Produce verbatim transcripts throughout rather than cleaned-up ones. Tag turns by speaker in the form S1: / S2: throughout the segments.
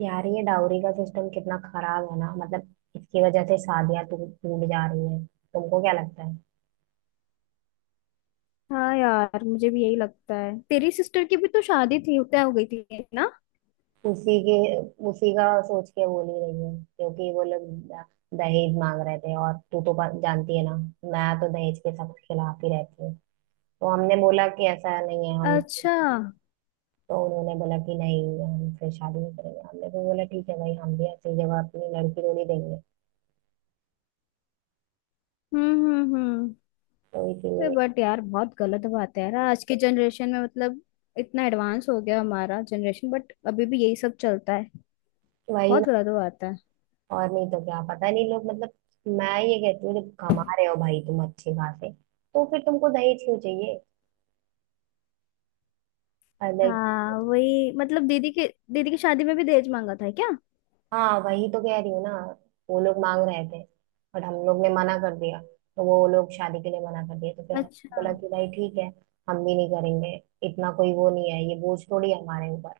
S1: यार ये डाउरी का सिस्टम कितना खराब है ना। मतलब इसकी वजह से शादियां टू- टूट जा रही है। तुमको क्या लगता है?
S2: हाँ यार, मुझे भी यही लगता है। तेरी सिस्टर की भी तो शादी थी, तय हो गई थी ना।
S1: उसी के उसी का सोच के बोल ही रही है, क्योंकि वो लोग द- दहेज मांग रहे थे। और तू तो प- जानती है ना, मैं तो दहेज के सख्त खिलाफ ही रहती हूँ। तो हमने बोला कि ऐसा नहीं है हम।
S2: अच्छा। हम्म।
S1: तो उन्होंने बोला कि नहीं, हम फिर शादी नहीं करेंगे। हमने भी बोला ठीक है भाई, हम भी ऐसी जगह अपनी लड़की को नहीं देंगे।
S2: हम्म। हम्म।
S1: तो
S2: तो
S1: इसीलिए।
S2: बट यार, बहुत गलत बात है यार, आज के जनरेशन में मतलब, इतना एडवांस हो गया हमारा जनरेशन, बट अभी भी यही सब चलता है।
S1: वही।
S2: बहुत गलत बात है।
S1: और नहीं तो क्या, पता नहीं लोग, मतलब, मैं ये कहती हूँ जब कमा रहे हो भाई तुम अच्छे खासे, तो फिर तुमको दहेज क्यों चाहिए? अलग।
S2: हाँ वही, मतलब दीदी के दीदी की शादी में भी दहेज मांगा था क्या?
S1: हाँ वही तो कह रही हूँ ना, वो लोग मांग रहे थे। बट हम लोग ने मना कर दिया, तो वो लोग शादी के लिए मना कर दिया, तो फिर हमने
S2: अच्छा।
S1: बोला कि भाई ठीक है, हम भी नहीं करेंगे। इतना कोई वो नहीं है, ये बोझ थोड़ी है हमारे ऊपर।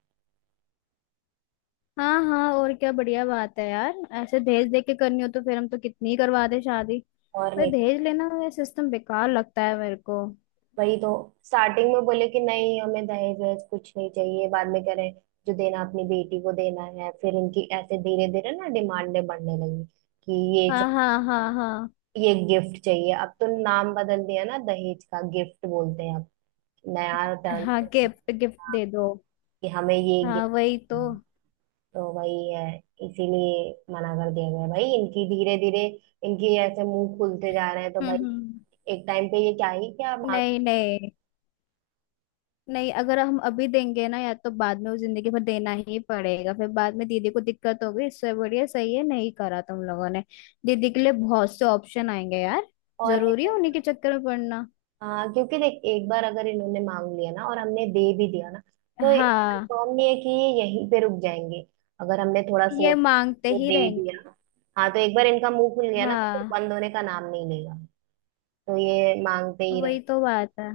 S2: हाँ हाँ, और क्या, बढ़िया बात है यार। ऐसे दहेज दे के करनी हो तो फिर हम तो कितनी ही करवा दे शादी।
S1: और
S2: पर
S1: नहीं।
S2: दहेज लेना, ये सिस्टम बेकार लगता है मेरे को।
S1: वही तो। स्टार्टिंग में बोले कि नहीं, हमें दहेज वहेज कुछ नहीं चाहिए, बाद में कह रहे हैं, जो देना अपनी बेटी को देना है। फिर उनकी ऐसे धीरे धीरे ना डिमांडें बढ़ने लगी कि ये
S2: हाँ
S1: च-
S2: हाँ हाँ हाँ।
S1: ये गिफ्ट चाहिए। अब तो नाम बदल दिया ना, दहेज का गिफ्ट बोलते हैं अब, नया टर्न,
S2: हाँ, गिफ्ट गिफ्ट दे दो।
S1: कि हमें ये
S2: हाँ
S1: गिफ्ट।
S2: वही तो।
S1: तो वही है। इसीलिए मना कर दिया गया भाई, इनकी धीरे धीरे इनकी ऐसे मुंह खुलते जा रहे हैं तो
S2: हम्म
S1: भाई
S2: हम्म।
S1: एक टाइम पे ये क्या ही क्या मांग।
S2: नहीं नहीं नहीं, अगर हम अभी देंगे ना, या तो बाद में वो जिंदगी भर देना ही पड़ेगा, फिर बाद में दीदी को दिक्कत होगी। इससे बढ़िया सही है, नहीं करा तुम लोगों ने। दीदी के लिए बहुत से ऑप्शन आएंगे यार।
S1: और नहीं
S2: जरूरी है
S1: तो।
S2: उन्हीं के चक्कर में पड़ना।
S1: हाँ क्योंकि देख, एक बार अगर इन्होंने मांग लिया ना और हमने दे भी दिया ना, तो
S2: हाँ,
S1: कंफर्म नहीं है कि ये यहीं पे रुक जाएंगे। अगर हमने थोड़ा
S2: ये
S1: सोच के
S2: मांगते
S1: तो
S2: ही
S1: दे
S2: रहेंगे।
S1: दिया। हाँ तो एक बार इनका मुंह खुल गया ना, तो फिर
S2: हाँ
S1: बंद होने का नाम नहीं लेगा। तो ये मांगते ही रहे।
S2: वही तो बात है।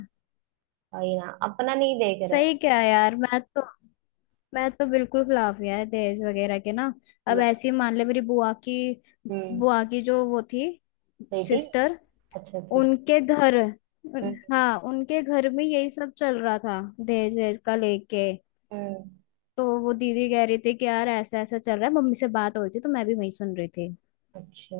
S1: वही ना, अपना नहीं देख रहे हैं।
S2: सही क्या है यार, मैं तो मैं तो बिल्कुल खिलाफ यार दहेज वगैरह के ना। अब
S1: मैं-
S2: ऐसे ही मान ले, मेरी बुआ की
S1: हम्म।
S2: बुआ की जो वो थी,
S1: बेटी।
S2: सिस्टर,
S1: अच्छा ठीक।
S2: उनके घर, उन-
S1: हम्म,
S2: हाँ, उनके घर में यही सब चल रहा था दहेज वहेज का लेके।
S1: हम्म,
S2: तो वो दीदी कह रही थी कि यार ऐसा ऐसा चल रहा है, मम्मी से बात हो रही थी तो मैं भी वही सुन रही थी।
S1: अच्छा।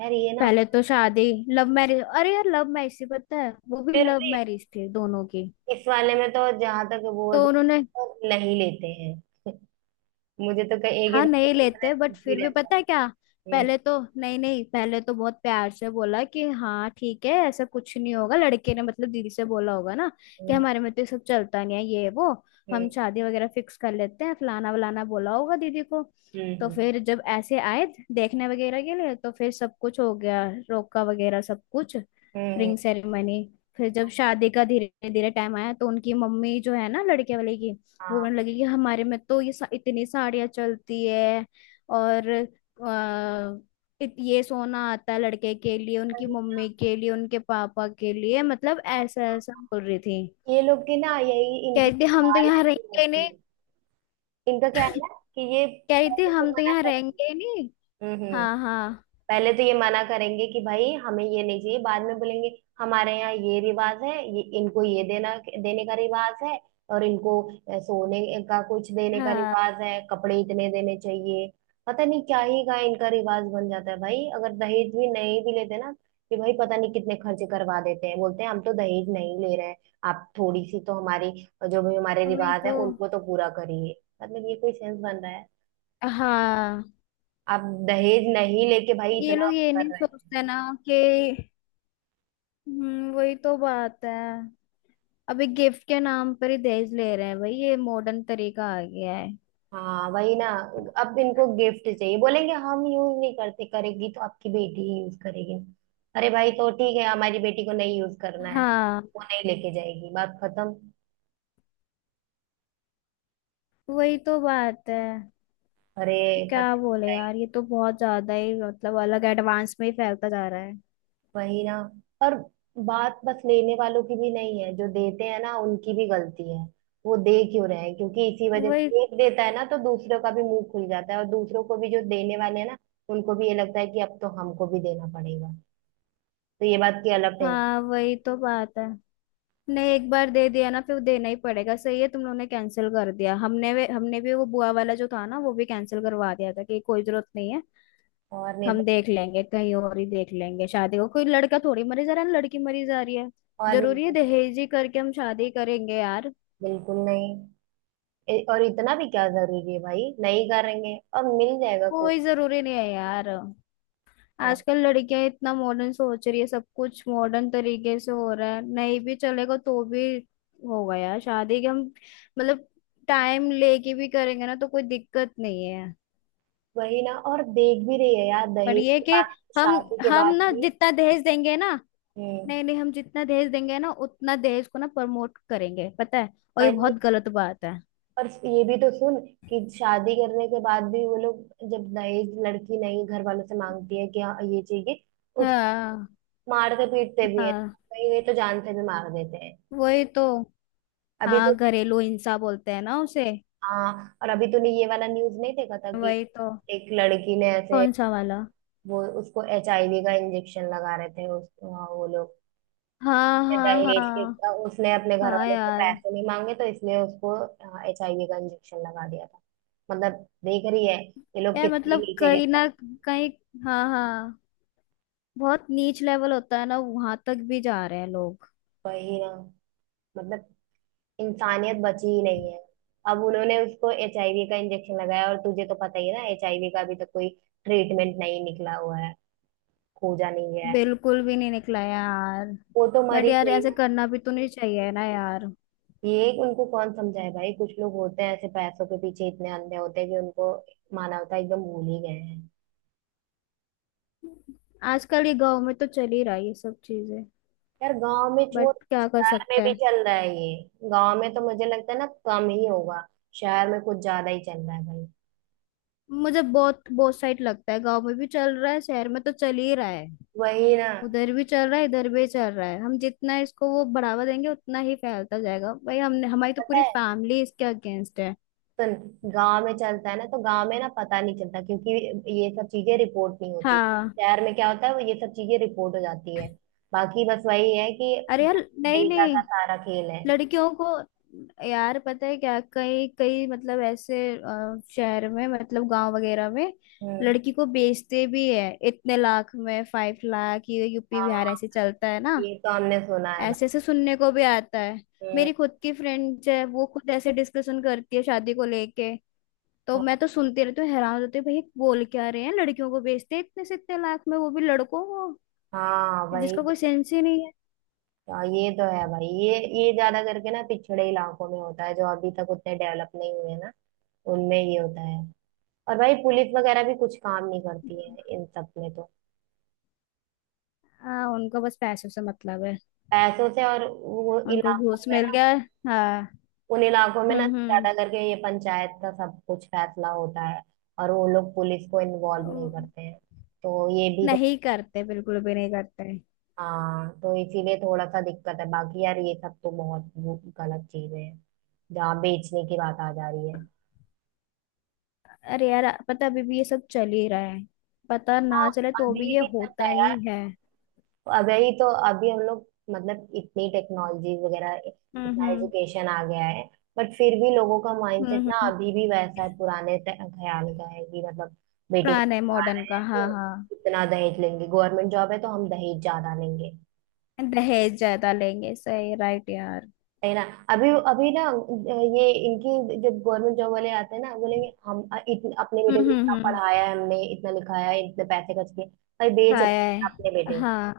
S1: यार ये ना,
S2: पहले तो शादी लव मैरिज, अरे यार, लव मैरिज थी, पता है, वो भी
S1: फिर
S2: लव
S1: भी
S2: मैरिज थी दोनों की।
S1: इस वाले में तो जहां तक वो
S2: तो उन्होंने
S1: तो नहीं लेते हैं। मुझे तो कहीं एक
S2: हाँ, नहीं लेते,
S1: ही
S2: बट फिर
S1: भी
S2: भी
S1: रहता
S2: पता है क्या?
S1: है। हम्म।
S2: पहले तो नहीं नहीं, पहले तो बहुत प्यार से बोला कि हाँ ठीक है, ऐसा कुछ नहीं होगा। लड़के ने मतलब दीदी से बोला होगा ना कि
S1: हम्म,
S2: हमारे में तो ये सब चलता नहीं है, ये वो,
S1: हम्म,
S2: हम शादी वगैरह फिक्स कर लेते हैं, फलाना वलाना बोला होगा दीदी को। तो
S1: हम्म,
S2: फिर जब ऐसे आए देखने वगैरह के लिए, तो फिर सब कुछ हो गया, रोका वगैरह सब कुछ,
S1: हम्म,
S2: रिंग सेरेमनी। फिर जब शादी का धीरे धीरे टाइम आया, तो उनकी मम्मी जो है ना लड़के वाले की, वो कहने
S1: हाँ।
S2: लगे कि हमारे में तो ये सा, इतनी साड़ियाँ चलती है, और अ, इत, ये सोना आता है लड़के के लिए,
S1: पर
S2: उनकी
S1: ना,
S2: मम्मी के लिए, उनके पापा के लिए, मतलब
S1: हाँ,
S2: ऐसा ऐसा
S1: हाँ,
S2: बोल रही थी।
S1: ये लोग की ना यही
S2: कह
S1: इनकी
S2: रही थी हम तो
S1: चाल
S2: यहाँ
S1: ऐसी
S2: रहेंगे ही
S1: रहती
S2: नहीं।
S1: है। इनका क्या है ना कि ये
S2: कह रही थी
S1: पैसे तो
S2: हम तो
S1: मना
S2: यहाँ रहेंगे
S1: करेंगे।
S2: ही नहीं।
S1: हम्म।
S2: हाँ हाँ।
S1: पहले तो ये मना करेंगे कि भाई हमें ये नहीं चाहिए, बाद में बोलेंगे हमारे यहाँ ये रिवाज है, ये इनको ये देना, देने का रिवाज है। और इनको अ, सोने का कुछ देने का
S2: हाँ
S1: रिवाज है, कपड़े इतने देने चाहिए। पता नहीं क्या ही का इनका रिवाज बन जाता है भाई, अगर दहेज भी नहीं भी लेते ना, कि भाई पता नहीं कितने खर्चे करवा देते हैं। बोलते हैं हम तो दहेज नहीं ले रहे हैं, आप थोड़ी सी तो हमारी जो भी हमारे
S2: वही
S1: रिवाज है
S2: तो।
S1: उनको तो पूरा करिए। मतलब ये कोई सेंस बन रहा है?
S2: हाँ,
S1: आप दहेज नहीं लेके भाई
S2: ये
S1: इतना
S2: लोग
S1: आप
S2: ये
S1: कर
S2: नहीं
S1: रहे हैं।
S2: सोचते ना कि हम्म वही तो बात है। अभी गिफ्ट के नाम पर ही दहेज ले रहे हैं भाई, ये मॉडर्न तरीका आ गया है।
S1: हाँ वही ना, अब इनको गिफ्ट चाहिए। बोलेंगे हम यूज नहीं करते, करेगी तो आपकी बेटी ही यूज करेगी। अरे भाई तो ठीक है, हमारी बेटी को नहीं यूज करना है,
S2: हाँ
S1: वो नहीं लेके जाएगी, बात खत्म।
S2: वही तो बात है।
S1: अरे, पता
S2: क्या
S1: नहीं
S2: बोले यार,
S1: जाएगी।
S2: ये तो बहुत ज्यादा ही मतलब अलग एडवांस में ही फैलता जा रहा है।
S1: वही ना। और बात बस लेने वालों की भी नहीं है, जो देते हैं ना उनकी भी गलती है। वो दे क्यों रहे हैं? क्योंकि इसी वजह
S2: वही।
S1: से एक देता है ना तो दूसरों का भी मुंह खुल जाता है, और दूसरों को भी जो देने वाले हैं ना, उनको भी ये लगता है कि अब तो हमको भी देना पड़ेगा। तो ये बात की अलग टेंशन।
S2: हाँ वही तो बात है। नहीं, एक बार दे दिया ना फिर देना ही पड़ेगा, सही है तुम लोगों ने कैंसिल कर दिया, हमने भी हमने भी वो बुआ वाला जो था ना, वो भी कैंसिल करवा दिया था कि कोई जरूरत नहीं है।
S1: और नहीं तो।
S2: हम देख लेंगे, कहीं और ही देख लेंगे शादी को, कोई लड़का थोड़ी मरी जा रहा है ना, लड़की मरी जा रही है।
S1: और नहीं
S2: जरूरी है
S1: तो क्या?
S2: दहेज ही करके हम शादी करेंगे यार?
S1: बिल्कुल नहीं। ए- और इतना भी क्या जरूरी है भाई, नहीं करेंगे और मिल जाएगा
S2: कोई
S1: कोई
S2: जरूरी नहीं है यार।
S1: इंसान।
S2: आजकल लड़कियां इतना मॉडर्न सोच रही है, सब कुछ मॉडर्न तरीके से हो रहा है, नहीं भी चलेगा तो भी होगा यार। शादी के हम, मतलब टाइम लेके भी करेंगे ना तो कोई दिक्कत नहीं है।
S1: वही ना। और देख भी रही है यार,
S2: पर
S1: दहेज
S2: ये
S1: के
S2: कि
S1: बाद,
S2: हम
S1: शादी के
S2: हम
S1: बाद
S2: ना
S1: भी।
S2: जितना दहेज देंगे ना
S1: हम्म।
S2: नहीं नहीं, हम जितना दहेज देंगे ना उतना दहेज को ना प्रमोट करेंगे, पता है, और ये
S1: वही।
S2: बहुत गलत बात है।
S1: और ये भी तो सुन कि शादी करने के बाद भी वो लोग, जब दहेज लड़की नहीं घर वालों से मांगती है कि हाँ ये चाहिए, उसको
S2: हाँ
S1: मारते पीटते भी है,
S2: हाँ
S1: कहीं कहीं तो जान से भी मार देते हैं।
S2: वही तो।
S1: अभी तो।
S2: हाँ, घरेलू हिंसा बोलते हैं ना उसे।
S1: हाँ। और अभी तूने ये वाला न्यूज नहीं देखा था कि
S2: वही तो।
S1: एक लड़की ने ऐसे,
S2: कौन सा वाला?
S1: वो उसको एचआईवी का इंजेक्शन लगा रहे थे उस हाँ, वो लोग
S2: हाँ
S1: ये
S2: हाँ
S1: दहेज के,
S2: हाँ
S1: उसने अपने घर
S2: हाँ
S1: वाले से
S2: यार।
S1: पैसे नहीं मांगे तो इसलिए उसको एचआईवी का इंजेक्शन लगा दिया था। मतलब देख रही है ये लोग
S2: यार
S1: कितनी
S2: मतलब,
S1: नीचे गिर।
S2: कहीं ना कहीं, हाँ हाँ, बहुत नीच लेवल होता है ना, वहां तक भी जा रहे हैं लोग।
S1: वही ना। मतलब इंसानियत बची ही नहीं है। अब उन्होंने उसको एचआईवी का इंजेक्शन लगाया, और तुझे तो पता ही है ना एचआईवी का अभी तक कोई ट्रीटमेंट नहीं निकला हुआ है, खोजा नहीं गया है।
S2: बिल्कुल भी नहीं निकला यार।
S1: वो तो मर
S2: बट
S1: ही
S2: यार
S1: गई।
S2: ऐसे करना भी तो नहीं चाहिए ना यार।
S1: ये उनको कौन समझाए भाई, कुछ लोग होते हैं ऐसे पैसों के पीछे इतने अंधे होते हैं कि उनको मानवता एकदम भूल ही गए हैं।
S2: आजकल ये गांव में तो चल ही रहा है ये सब चीजें।
S1: यार गांव में
S2: बट
S1: छोड़,
S2: क्या कर
S1: शहर में
S2: सकते
S1: भी
S2: हैं।
S1: चल रहा है ये। गांव में तो मुझे लगता है ना कम ही होगा, शहर में कुछ ज्यादा ही चल रहा है भाई।
S2: मुझे बहुत बहुत साइड लगता है, गांव में भी चल रहा है, शहर में तो चल ही रहा है,
S1: वही ना।
S2: उधर भी चल रहा है, इधर भी चल रहा है। हम जितना इसको वो बढ़ावा देंगे उतना ही फैलता जाएगा भाई। हमने, हमारी तो
S1: पता
S2: पूरी
S1: है,
S2: फैमिली इसके अगेंस्ट है।
S1: सुन, गांव में चलता है ना तो गांव में ना पता नहीं चलता, क्योंकि ये सब चीजें रिपोर्ट नहीं होती।
S2: हाँ।
S1: शहर में क्या होता है, वो ये सब चीजें रिपोर्ट हो जाती है। बाकी बस वही है कि
S2: अरे यार, नहीं
S1: डेटा
S2: नहीं,
S1: का सारा खेल है।
S2: लड़कियों को, यार पता है क्या, कई कई, मतलब ऐसे अ, शहर में, मतलब गांव वगैरह में
S1: हम्म।
S2: लड़की को बेचते भी है, इतने लाख में, फाइव लाख, ये यूपी
S1: हाँ
S2: बिहार ऐसे चलता है ना।
S1: ये तो हमने सुना है
S2: ऐसे ऐसे सुनने को भी आता है।
S1: भाई।
S2: मेरी खुद की फ्रेंड्स है, वो खुद ऐसे डिस्कशन करती है शादी को लेके। तो
S1: और।
S2: मैं तो सुनती रहती हूँ, हैरान होती हूँ भाई, ये बोल क्या रहे हैं, लड़कियों को बेचते हैं इतने से इतने लाख में, वो भी लड़कों को,
S1: हाँ वही।
S2: जिसका कोई सेंस ही नहीं है।
S1: हाँ, ये तो है भाई, ये ये ज्यादा करके ना पिछड़े इलाकों में होता है, जो अभी तक उतने डेवलप नहीं हुए ना, उनमें ये होता है। और भाई पुलिस वगैरह भी कुछ काम नहीं करती है इन सब में तो।
S2: हाँ, उनको बस पैसों से मतलब है।
S1: पैसों से। और वो
S2: उनको
S1: इलाकों
S2: घूस
S1: में
S2: मिल
S1: ना,
S2: गया। हाँ।
S1: उन इलाकों में ना
S2: हम्म हम्म।
S1: ज्यादा करके ये पंचायत का सब कुछ फैसला होता है, और वो लोग पुलिस को इन्वॉल्व नहीं
S2: ओ।
S1: करते हैं। तो ये भी तो।
S2: नहीं करते, बिल्कुल भी नहीं करते।
S1: हाँ तो इसीलिए थोड़ा सा दिक्कत है। बाकी यार ये सब तो बहुत वो गलत चीजें हैं, जहाँ बेचने की बात आ जा रही है।
S2: अरे यार, पता, अभी भी ये सब चल ही रहा है। पता
S1: हाँ,
S2: ना चले तो भी
S1: अभी
S2: ये
S1: भी चल
S2: होता
S1: रहा है यार।
S2: ही है।
S1: वही तो। अभी हम लोग, मतलब इतनी टेक्नोलॉजी वगैरह,
S2: हम्म
S1: इतना
S2: हम्म
S1: एजुकेशन आ गया है, बट फिर भी लोगों का माइंडसेट
S2: हम्म
S1: ना
S2: हम्म।
S1: अभी भी वैसा है, पुराने ते- ख्याल का है कि, मतलब बेटे
S2: पुराने
S1: को पढ़ा
S2: मॉडर्न
S1: रहे
S2: का,
S1: हैं
S2: हाँ
S1: तो
S2: हाँ।
S1: इतना दहेज लेंगे, गवर्नमेंट जॉब है तो हम दहेज ज्यादा लेंगे।
S2: दहेज ज्यादा लेंगे, सही राइट यार।
S1: है ना। अभी अभी ना, ये इनकी जो गवर्नमेंट जॉब वाले आते हैं ना, बोलेंगे हम इतने अपने
S2: हम्म
S1: बेटे को
S2: हम्म
S1: इतना
S2: हम्म।
S1: पढ़ाया है हमने, इतना लिखाया है, इतने पैसे खर्च किए। भाई बेच रहे
S2: खाया है,
S1: हैं अपने बेटे,
S2: हाँ।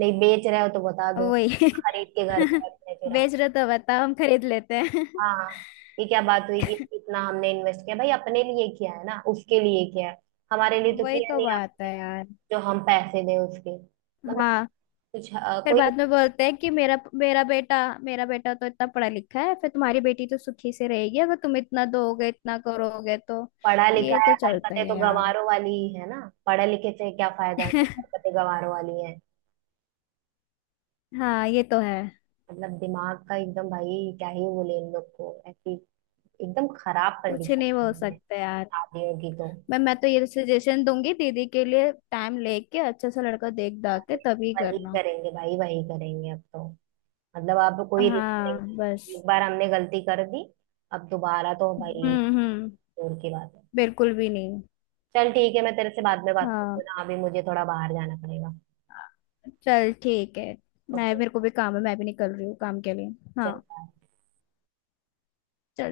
S1: नहीं बेच रहे हो तो बता दो,
S2: वही।
S1: खरीद के घर पे रख रहे फिर हम।
S2: बेच रहे तो बताओ, हम खरीद लेते हैं।
S1: हाँ हाँ, ये क्या बात हुई कि इतना हमने इन्वेस्ट किया भाई, अपने लिए किया है ना उसके लिए किया है, हमारे लिए तो
S2: वही
S1: किया
S2: तो
S1: नहीं
S2: बात
S1: आपने,
S2: है यार।
S1: जो हम पैसे दें उसके मतलब
S2: हाँ।
S1: कुछ अ,
S2: फिर
S1: कोई।
S2: बाद में बोलते हैं कि मेरा मेरा बेटा मेरा बेटा तो इतना पढ़ा लिखा है, फिर तुम्हारी बेटी तो सुखी से रहेगी अगर तुम इतना दोगे इतना करोगे तो।
S1: पढ़ा लिखा
S2: ये
S1: है,
S2: तो चलता ही
S1: हरकतें तो
S2: है यार।
S1: गंवारों वाली ही है ना। पढ़े लिखे से क्या फायदा है जब हरकतें गंवारों वाली है।
S2: हाँ ये तो है।
S1: मतलब दिमाग का एकदम, भाई क्या ही बोले इन लोग को, ऐसी एकदम खराब
S2: कुछ नहीं
S1: कंडीशन
S2: बोल
S1: है
S2: सकते यार।
S1: शादियों की तो।
S2: मैं मैं तो ये सजेशन दूंगी दीदी के लिए, टाइम लेके अच्छा सा लड़का देख दाख के तभी
S1: वही
S2: करना।
S1: करेंगे भाई, वही करेंगे अब तो। मतलब अब कोई रिस्क
S2: हाँ
S1: नहीं,
S2: बस।
S1: एक बार हमने गलती कर दी, अब दोबारा तो भाई
S2: हम्म हम्म।
S1: दूर की बात है।
S2: बिल्कुल भी नहीं।
S1: चल ठीक है, मैं तेरे से बाद में बात
S2: हाँ
S1: करती हूँ ना, अभी मुझे थोड़ा बाहर जाना पड़ेगा।
S2: चल ठीक है। मैं,
S1: ओके।
S2: मेरे को भी काम है, मैं भी निकल रही हूँ काम के लिए। हाँ
S1: चल bye.
S2: चल।